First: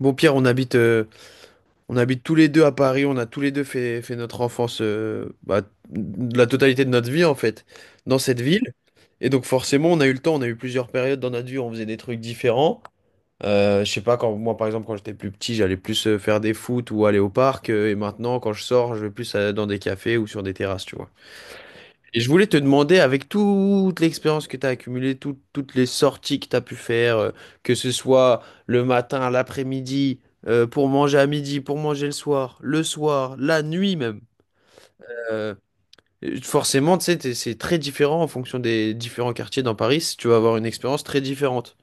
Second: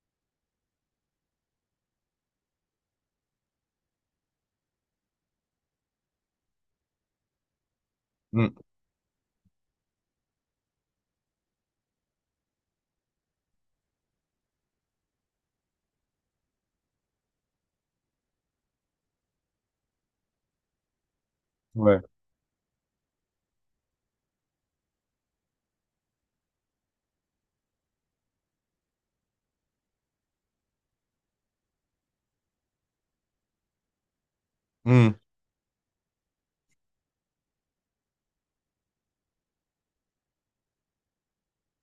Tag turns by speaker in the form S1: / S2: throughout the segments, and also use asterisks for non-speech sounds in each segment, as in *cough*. S1: Bon, Pierre, on habite tous les deux à Paris. On a tous les deux fait notre enfance, de la totalité de notre vie en fait, dans cette
S2: Mm.
S1: ville. Et donc forcément, on a eu le temps, on a eu plusieurs périodes dans notre vie où on faisait des trucs différents. Je sais pas, quand moi par exemple, quand j'étais plus petit, j'allais plus faire des foot ou aller au parc. Et maintenant, quand je sors, je vais plus dans des cafés ou sur des terrasses, tu vois.
S2: Ouais.
S1: Et je voulais te demander, avec toute l'expérience que tu as accumulée, toutes les sorties que tu as pu faire, que ce soit le matin, à l'après-midi, pour manger à midi, pour manger le soir, la nuit même.
S2: Mm.
S1: euh, Forcément, tu sais, c'est très différent en fonction des différents quartiers dans Paris. Tu vas avoir une expérience très différente.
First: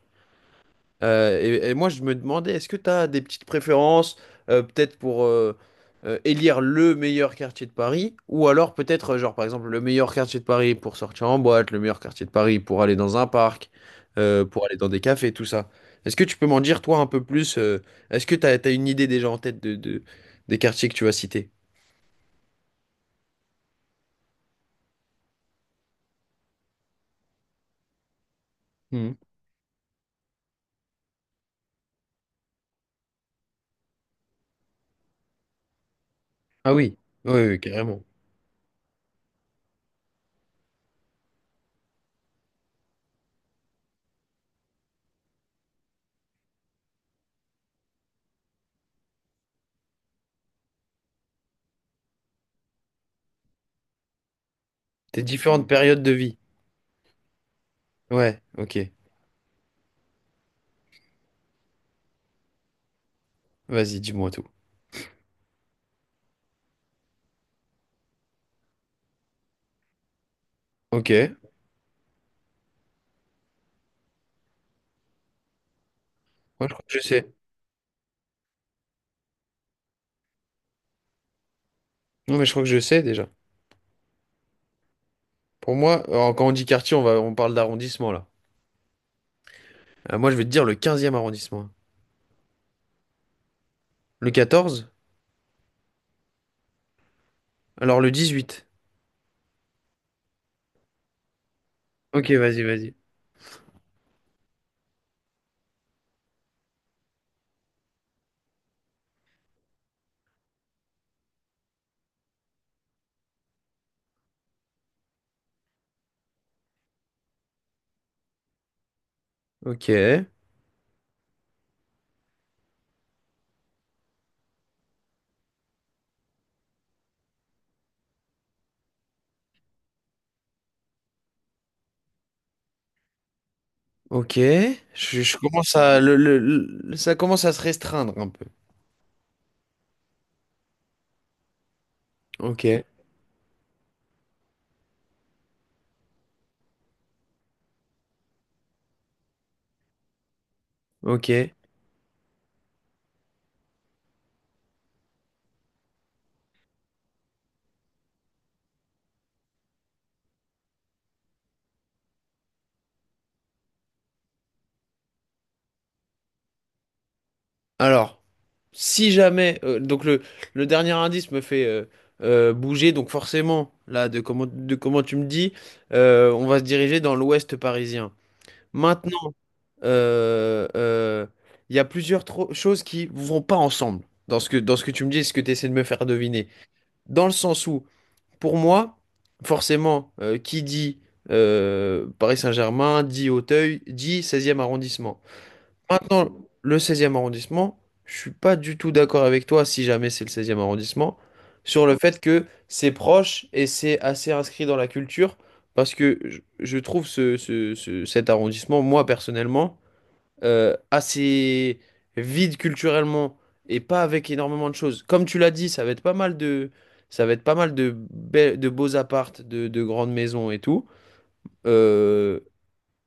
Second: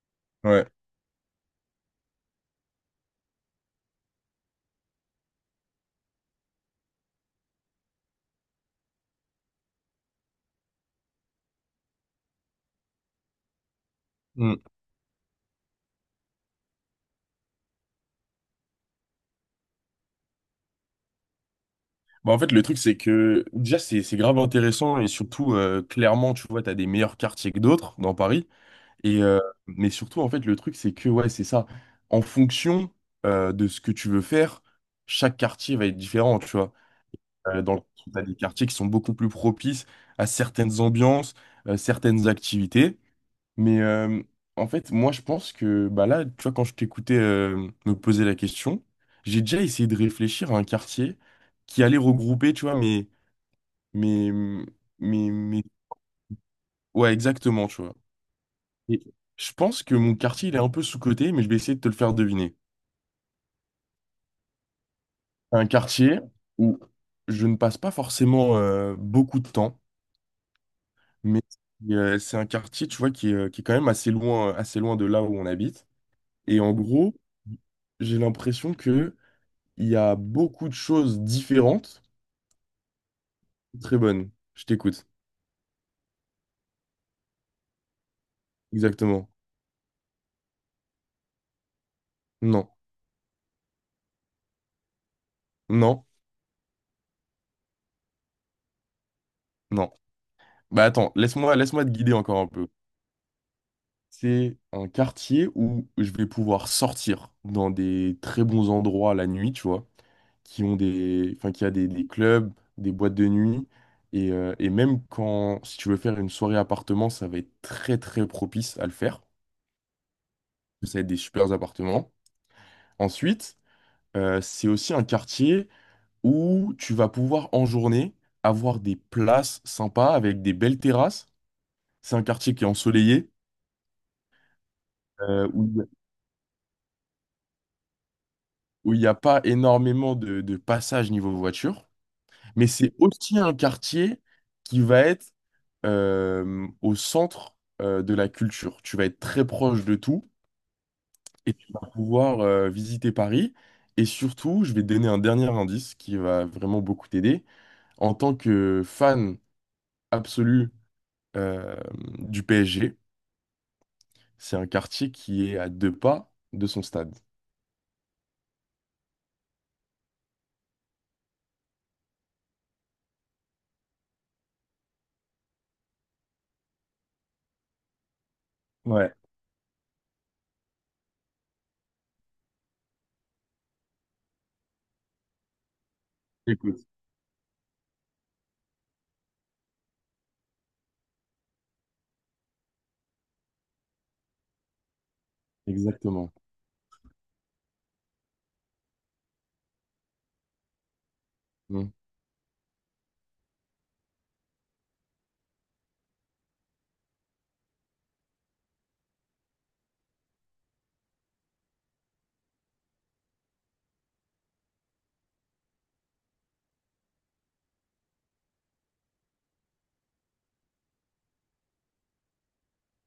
S2: Ouais.
S1: Et moi, je me demandais, est-ce que tu as des petites préférences, peut-être pour élire le meilleur quartier de Paris, ou alors peut-être, genre par exemple, le meilleur quartier de Paris pour sortir en boîte, le meilleur quartier de Paris pour aller dans un parc,
S2: Mm.
S1: pour aller dans des cafés, tout ça. Est-ce que tu peux m'en dire, toi, un peu plus, est-ce que tu as, une idée déjà en tête des quartiers que tu vas citer?
S2: Bah, en fait, le truc, c'est que déjà, c'est grave intéressant et surtout, clairement, tu vois, tu as des meilleurs quartiers que d'autres dans Paris.
S1: Hmm.
S2: Et, mais surtout, en fait, le truc, c'est que, ouais, c'est ça. En fonction de ce que tu veux faire, chaque quartier va être différent, tu vois.
S1: Ah oui, oui, carrément.
S2: Tu as des quartiers qui sont beaucoup plus propices à certaines ambiances, certaines activités. Mais euh, En fait, moi, je pense que bah là, tu vois, quand je t'écoutais me poser la question, j'ai déjà essayé de réfléchir à un quartier qui allait regrouper, tu vois, mes,
S1: Tes
S2: mes, mes-
S1: différentes périodes de vie.
S2: Ouais, exactement, tu vois.
S1: Ouais, ok.
S2: Et je pense que mon quartier, il est un peu sous-coté, mais je vais essayer de te le faire deviner.
S1: Vas-y, dis-moi tout.
S2: Un quartier où je ne passe pas forcément beaucoup de temps,
S1: Ok, moi
S2: mais c'est un quartier, tu vois, qui est quand même assez loin de là où on habite. Et
S1: je
S2: en
S1: crois que je
S2: gros,
S1: sais.
S2: j'ai l'impression que Il y a beaucoup de choses différentes.
S1: Non, mais je crois que je sais déjà.
S2: Très bonne. Je t'écoute.
S1: Pour moi, alors, quand on dit quartier, on parle d'arrondissement là.
S2: Exactement.
S1: Moi, je vais te dire le quinzième arrondissement.
S2: Non.
S1: Le quatorze.
S2: Non.
S1: Alors le dix-huit.
S2: Non. Bah attends, laisse-moi te guider
S1: Ok,
S2: encore un peu.
S1: vas-y.
S2: C'est un quartier où je vais pouvoir sortir dans des très bons endroits la nuit, tu vois, qui ont des, enfin, qui a des clubs, des boîtes de nuit. Et même quand, si tu veux faire une soirée appartement, ça va être très très propice à le faire.
S1: Ok,
S2: Ça va être des super appartements. Ensuite, c'est aussi un quartier où tu vas pouvoir en journée avoir des places sympas avec des belles terrasses. C'est un quartier qui est ensoleillé,
S1: ok. Je
S2: euh, où
S1: commence
S2: il y a-
S1: à le, ça commence à se restreindre un peu.
S2: où il n'y a pas énormément de passages niveau voiture.
S1: Ok,
S2: Mais c'est aussi un quartier qui va être au centre de la culture. Tu vas être très proche de tout
S1: ok.
S2: et tu vas pouvoir visiter Paris. Et surtout, je vais te donner un dernier indice qui va vraiment beaucoup t'aider. En tant que fan absolu euh, du PSG, c'est un quartier qui est à deux pas de son stade.
S1: Alors, si jamais, donc le dernier indice me fait bouger, donc forcément, là, de comment tu me dis, on va se diriger dans l'ouest parisien.
S2: Ouais,
S1: Maintenant. Euh, euh, Il y a plusieurs choses qui vont pas ensemble dans ce que tu me dis et ce que tu essaies de me faire deviner.
S2: écoute,
S1: Dans le sens où, pour moi, forcément, qui dit Paris Saint-Germain, dit Auteuil, dit seizième arrondissement. Maintenant,
S2: exactement.
S1: le seizième arrondissement, je suis pas du tout d'accord avec toi, si jamais c'est le seizième arrondissement, sur
S2: Mm.
S1: le fait que c'est proche et c'est assez inscrit dans la culture, parce que je trouve ce, cet arrondissement, moi personnellement, assez vide culturellement et pas avec énormément de choses. Comme tu l'as dit, ça va être pas mal de, de beaux appartes, de grandes maisons et tout. Euh,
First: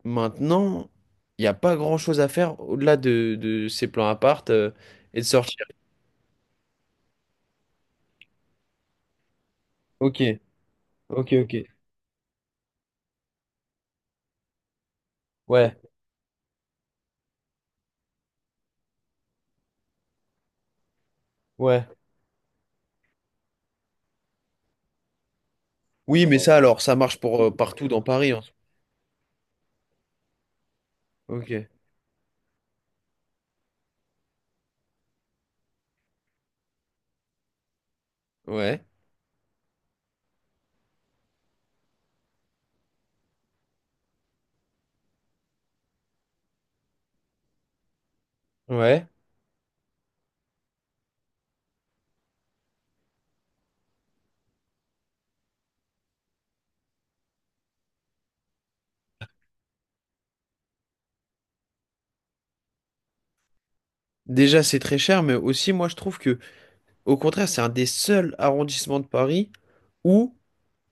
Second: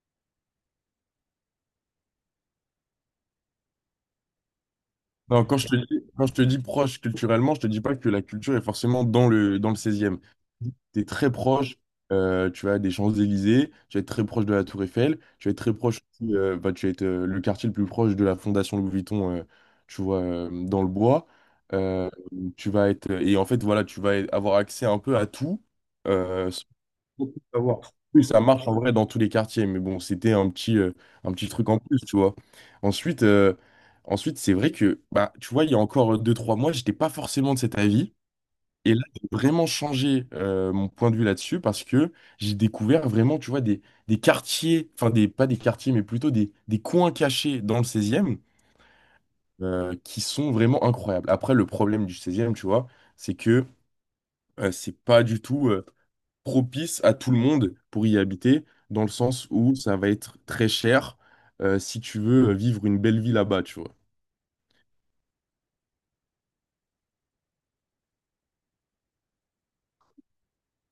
S1: maintenant, il n'y a pas grand-chose à faire au-delà de ces plans appart et de
S2: Non,
S1: sortir.
S2: quand je te dis proche culturellement, je te dis pas que la culture est forcément dans le
S1: Ok,
S2: 16e. E Tu es très
S1: ok, ok.
S2: proche, tu as des Champs-Élysées, tu vas être très proche de la Tour Eiffel, tu vas être très
S1: Ouais,
S2: proche aussi, bah, tu vas être le quartier le plus proche de la Fondation Louis Vuitton, tu vois, dans le bois.
S1: ouais.
S2: Euh, et en fait, voilà, tu vas avoir accès un peu à tout,
S1: Oui, mais
S2: euh,
S1: ça alors, ça marche pour
S2: beaucoup
S1: euh,
S2: à
S1: partout
S2: voir.
S1: dans
S2: Oui,
S1: Paris
S2: ça
S1: en soi.
S2: marche en vrai dans tous les quartiers, mais bon, c'était un petit
S1: Ok,
S2: truc en plus, tu vois. Ensuite, euh, Ensuite c'est vrai que, bah, tu vois, il y a encore deux trois mois, j'étais pas forcément de cet avis.
S1: ouais,
S2: Et là, j'ai vraiment changé mon point de vue là-dessus parce que j'ai découvert vraiment, tu vois, des quartiers, enfin, des, pas des quartiers, mais plutôt des coins cachés dans le 16e
S1: ouais.
S2: qui sont vraiment incroyables. Après, le problème du 16e, tu vois, c'est que c'est pas du tout. Propice à tout le monde pour y habiter, dans le sens où ça va être très cher si tu veux vivre une belle vie là-bas, tu vois.
S1: Déjà, c'est très cher, mais aussi, moi, je trouve que, au contraire, c'est un des seuls arrondissements de Paris où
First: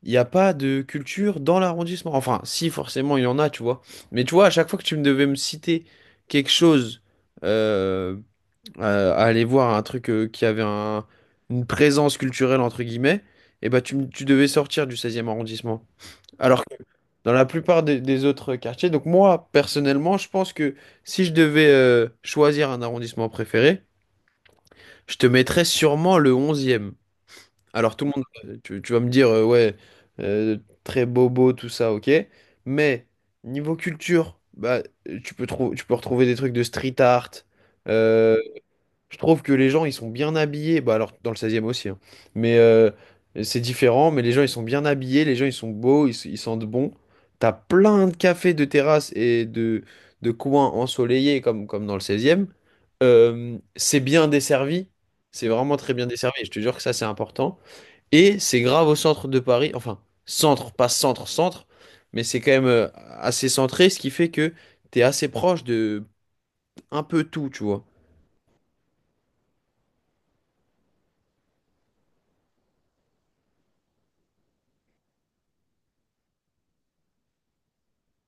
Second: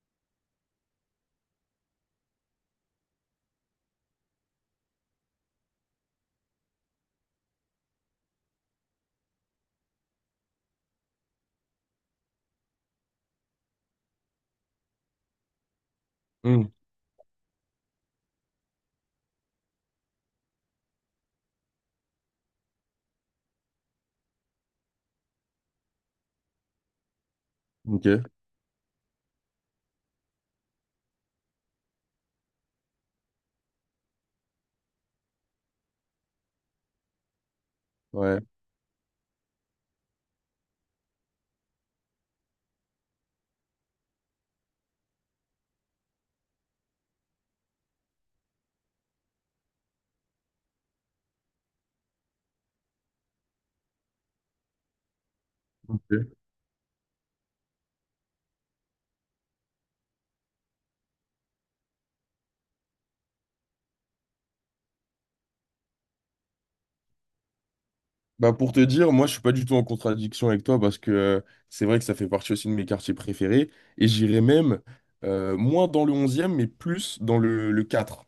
S1: il n'y a pas de culture dans l'arrondissement. Enfin, si, forcément, il y en a, tu vois. Mais tu vois, à chaque fois que tu me devais me citer quelque chose, euh, à aller voir un truc qui avait une présence culturelle, entre guillemets, et bah, tu devais sortir du seizième arrondissement. Alors
S2: Hmm.
S1: que dans la plupart des autres quartiers, donc moi, personnellement, je pense que si je devais choisir un arrondissement préféré, je te mettrais sûrement le onzième. Alors tout
S2: Ok,
S1: le monde, tu vas me dire, ouais, euh, très bobo, tout ça, ok. Mais niveau culture, bah, tu peux tu peux retrouver des trucs de street art. Euh,
S2: ouais.
S1: je trouve que les gens, ils sont bien habillés. Bah, alors dans le seizième aussi, hein. Mais c'est différent. Mais les gens, ils sont bien habillés, les gens, ils sont beaux, ils sentent bon. T'as plein de cafés, de terrasses et de coins ensoleillés comme, comme dans le seizième. C'est bien desservi. C'est vraiment très bien
S2: Ok.
S1: desservi. Je te jure que ça, c'est important. Et c'est grave au centre de Paris, enfin, centre, pas centre, centre, mais c'est quand même assez centré, ce qui fait que t'es assez proche de un peu tout, tu vois.
S2: Bah pour te dire, moi je suis pas du tout en contradiction avec toi parce que c'est vrai que ça fait partie aussi de mes quartiers préférés et j'irais même moins dans le 11e mais plus le 4e.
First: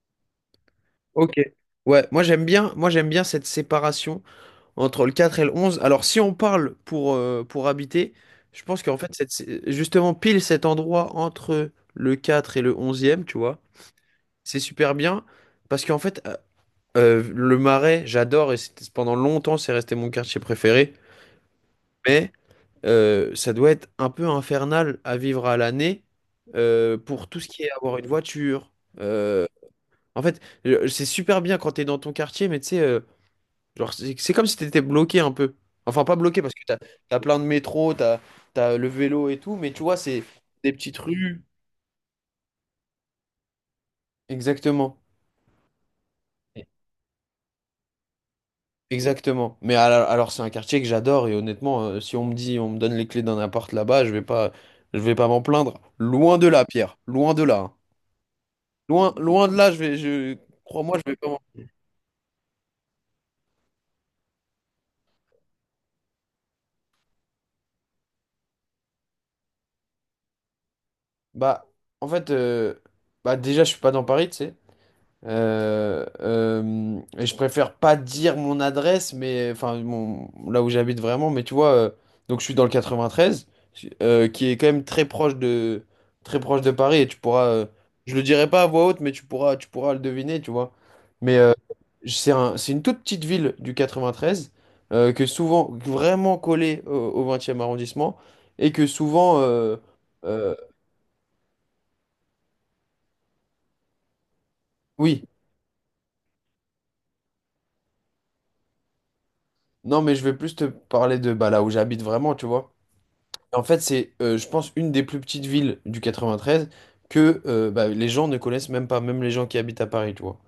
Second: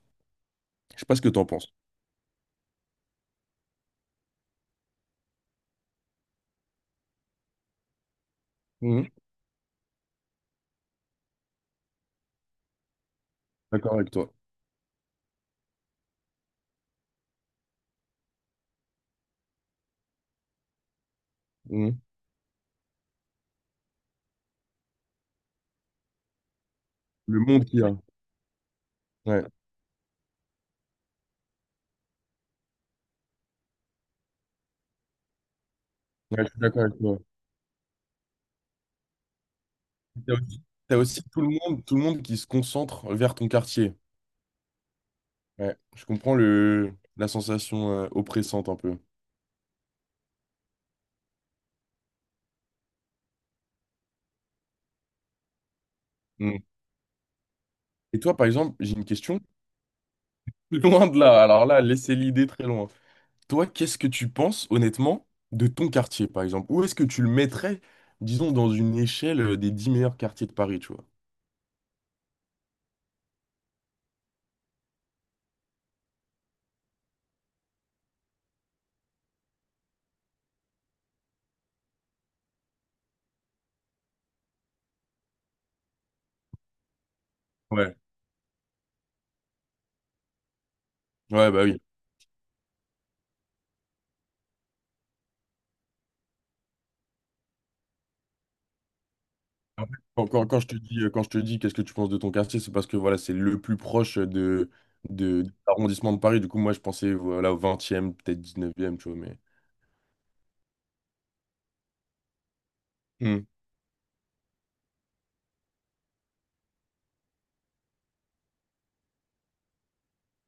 S2: Je sais pas ce que
S1: Ok.
S2: t'en penses.
S1: Ouais, moi j'aime bien cette séparation entre le 4 et le 11. Alors si on parle pour habiter, je pense qu'en
S2: Mhm.
S1: fait, cette, justement, pile cet endroit entre le 4 et le 11e, tu vois,
S2: D'accord avec toi.
S1: c'est super bien parce qu'en fait, le Marais, j'adore et pendant longtemps, c'est resté mon quartier préféré.
S2: Mhm.
S1: Mais ça doit être un peu infernal à vivre à l'année pour tout
S2: Le
S1: ce qui
S2: monde
S1: est
S2: qu'il y a.
S1: avoir une voiture.
S2: Ouais.
S1: Euh, en fait, c'est super bien quand t'es dans ton quartier, mais tu sais, genre, c'est comme si t'étais bloqué un peu. Enfin, pas bloqué
S2: Ouais, je
S1: parce
S2: suis
S1: que t'as,
S2: d'accord avec toi.
S1: t'as plein de métro, t'as, t'as le vélo et tout, mais tu vois, c'est
S2: T'as aussi,
S1: des petites
S2: t'as aussi
S1: rues.
S2: tout le monde qui se concentre vers ton quartier.
S1: Exactement.
S2: Ouais, je comprends la sensation oppressante un peu.
S1: Exactement. Mais alors, c'est un quartier que j'adore et honnêtement, si on me dit, on me donne les clés d'un appart là-bas, je vais pas m'en plaindre. Loin de
S2: Mm.
S1: là, Pierre. Loin de là, hein.
S2: Et toi, par exemple, j'ai une
S1: Loin,
S2: question.
S1: loin de là, je vais,
S2: *laughs* Loin
S1: je vais
S2: de
S1: pas
S2: là. Alors là, laissez l'idée très loin. Toi, qu'est-ce que tu penses, honnêtement, de ton quartier, par exemple? Où est-ce que tu le mettrais, disons, dans une échelle des 10 meilleurs quartiers de Paris, tu vois?
S1: Bah, en fait, bah déjà, je suis pas dans Paris, tu sais. Et je préfère pas dire mon adresse, mais enfin mon, là où j'habite vraiment, mais tu vois, donc je suis dans le 93, qui est quand même très proche de Paris, et tu pourras,
S2: Ouais.
S1: je le dirai pas à voix haute, mais tu pourras le deviner, tu vois. Mais
S2: Ouais,
S1: euh,
S2: bah oui.
S1: c'est un, c'est une toute petite ville du 93 que souvent vraiment collée au, au 20e arrondissement et que souvent,
S2: En fait,
S1: euh,
S2: quand je te dis, quand je te dis qu'est-ce que tu penses de ton quartier, c'est parce que voilà, c'est le plus proche de,
S1: oui,
S2: de l'arrondissement de Paris. Du coup, moi, je pensais voilà, au 20e peut-être 19e tu vois, mais...
S1: non, mais je vais plus te parler de bah, là où j'habite vraiment, tu vois.
S2: Mm.
S1: En fait, je pense, une des plus petites villes du 93 que bah, les gens ne connaissent même pas, même les gens qui habitent à Paris, tu vois.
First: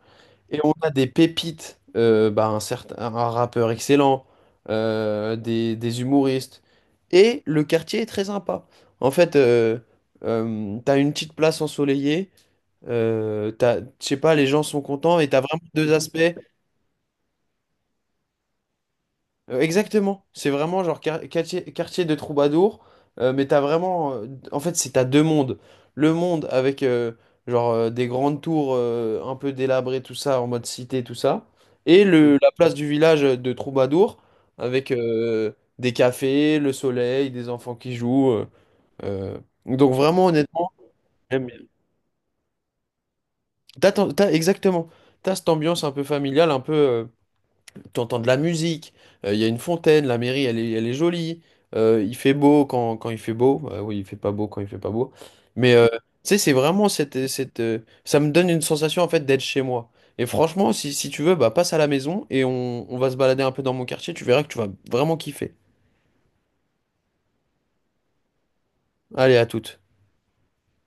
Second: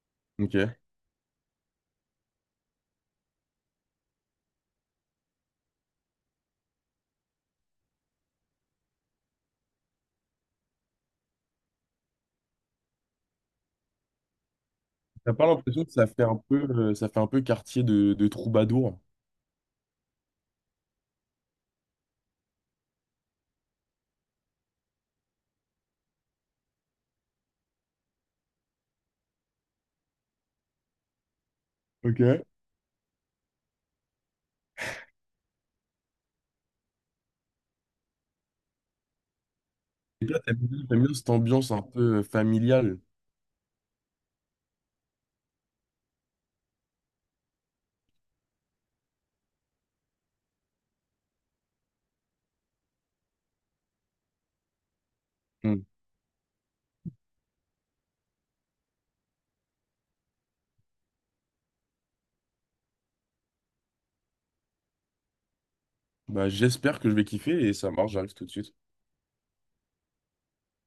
S1: Et on
S2: Ok.
S1: a des pépites, bah, un certain, un rappeur excellent, des humoristes. Et le quartier est très sympa. En fait, t'as une petite place ensoleillée, je sais pas, les gens sont contents et
S2: T'as
S1: t'as
S2: pas
S1: vraiment
S2: l'impression
S1: deux
S2: que ça fait un
S1: aspects.
S2: peu, ça fait un peu quartier de troubadour.
S1: Exactement, c'est vraiment genre quartier, quartier de troubadour, mais t'as vraiment, en fait c'est t'as deux mondes, le monde avec genre des grandes tours un peu délabrées tout ça en mode cité tout ça, et
S2: Ok.
S1: le Mhm.
S2: Et
S1: La place du village de troubadour avec des cafés, le soleil, des enfants qui jouent, euh, donc vraiment
S2: toi,
S1: honnêtement
S2: t'aimes bien cette
S1: j'aime bien.
S2: ambiance un peu familiale.
S1: T'as, exactement, t'as cette ambiance un peu familiale, un peu tu entends de la musique, il y a une fontaine, la mairie elle est jolie, il fait beau quand, quand il fait beau. Oui, il fait pas beau quand il fait pas beau, mais
S2: Hmm.
S1: euh, tu sais c'est vraiment cette, cette ça me donne une sensation en fait d'être chez moi. Et franchement si, si tu veux bah passe à la maison et on va se balader un peu dans mon quartier, tu verras que tu vas vraiment kiffer.
S2: Bah, j'espère que je vais kiffer et ça marche, j'arrive tout de suite.
S1: Allez à toutes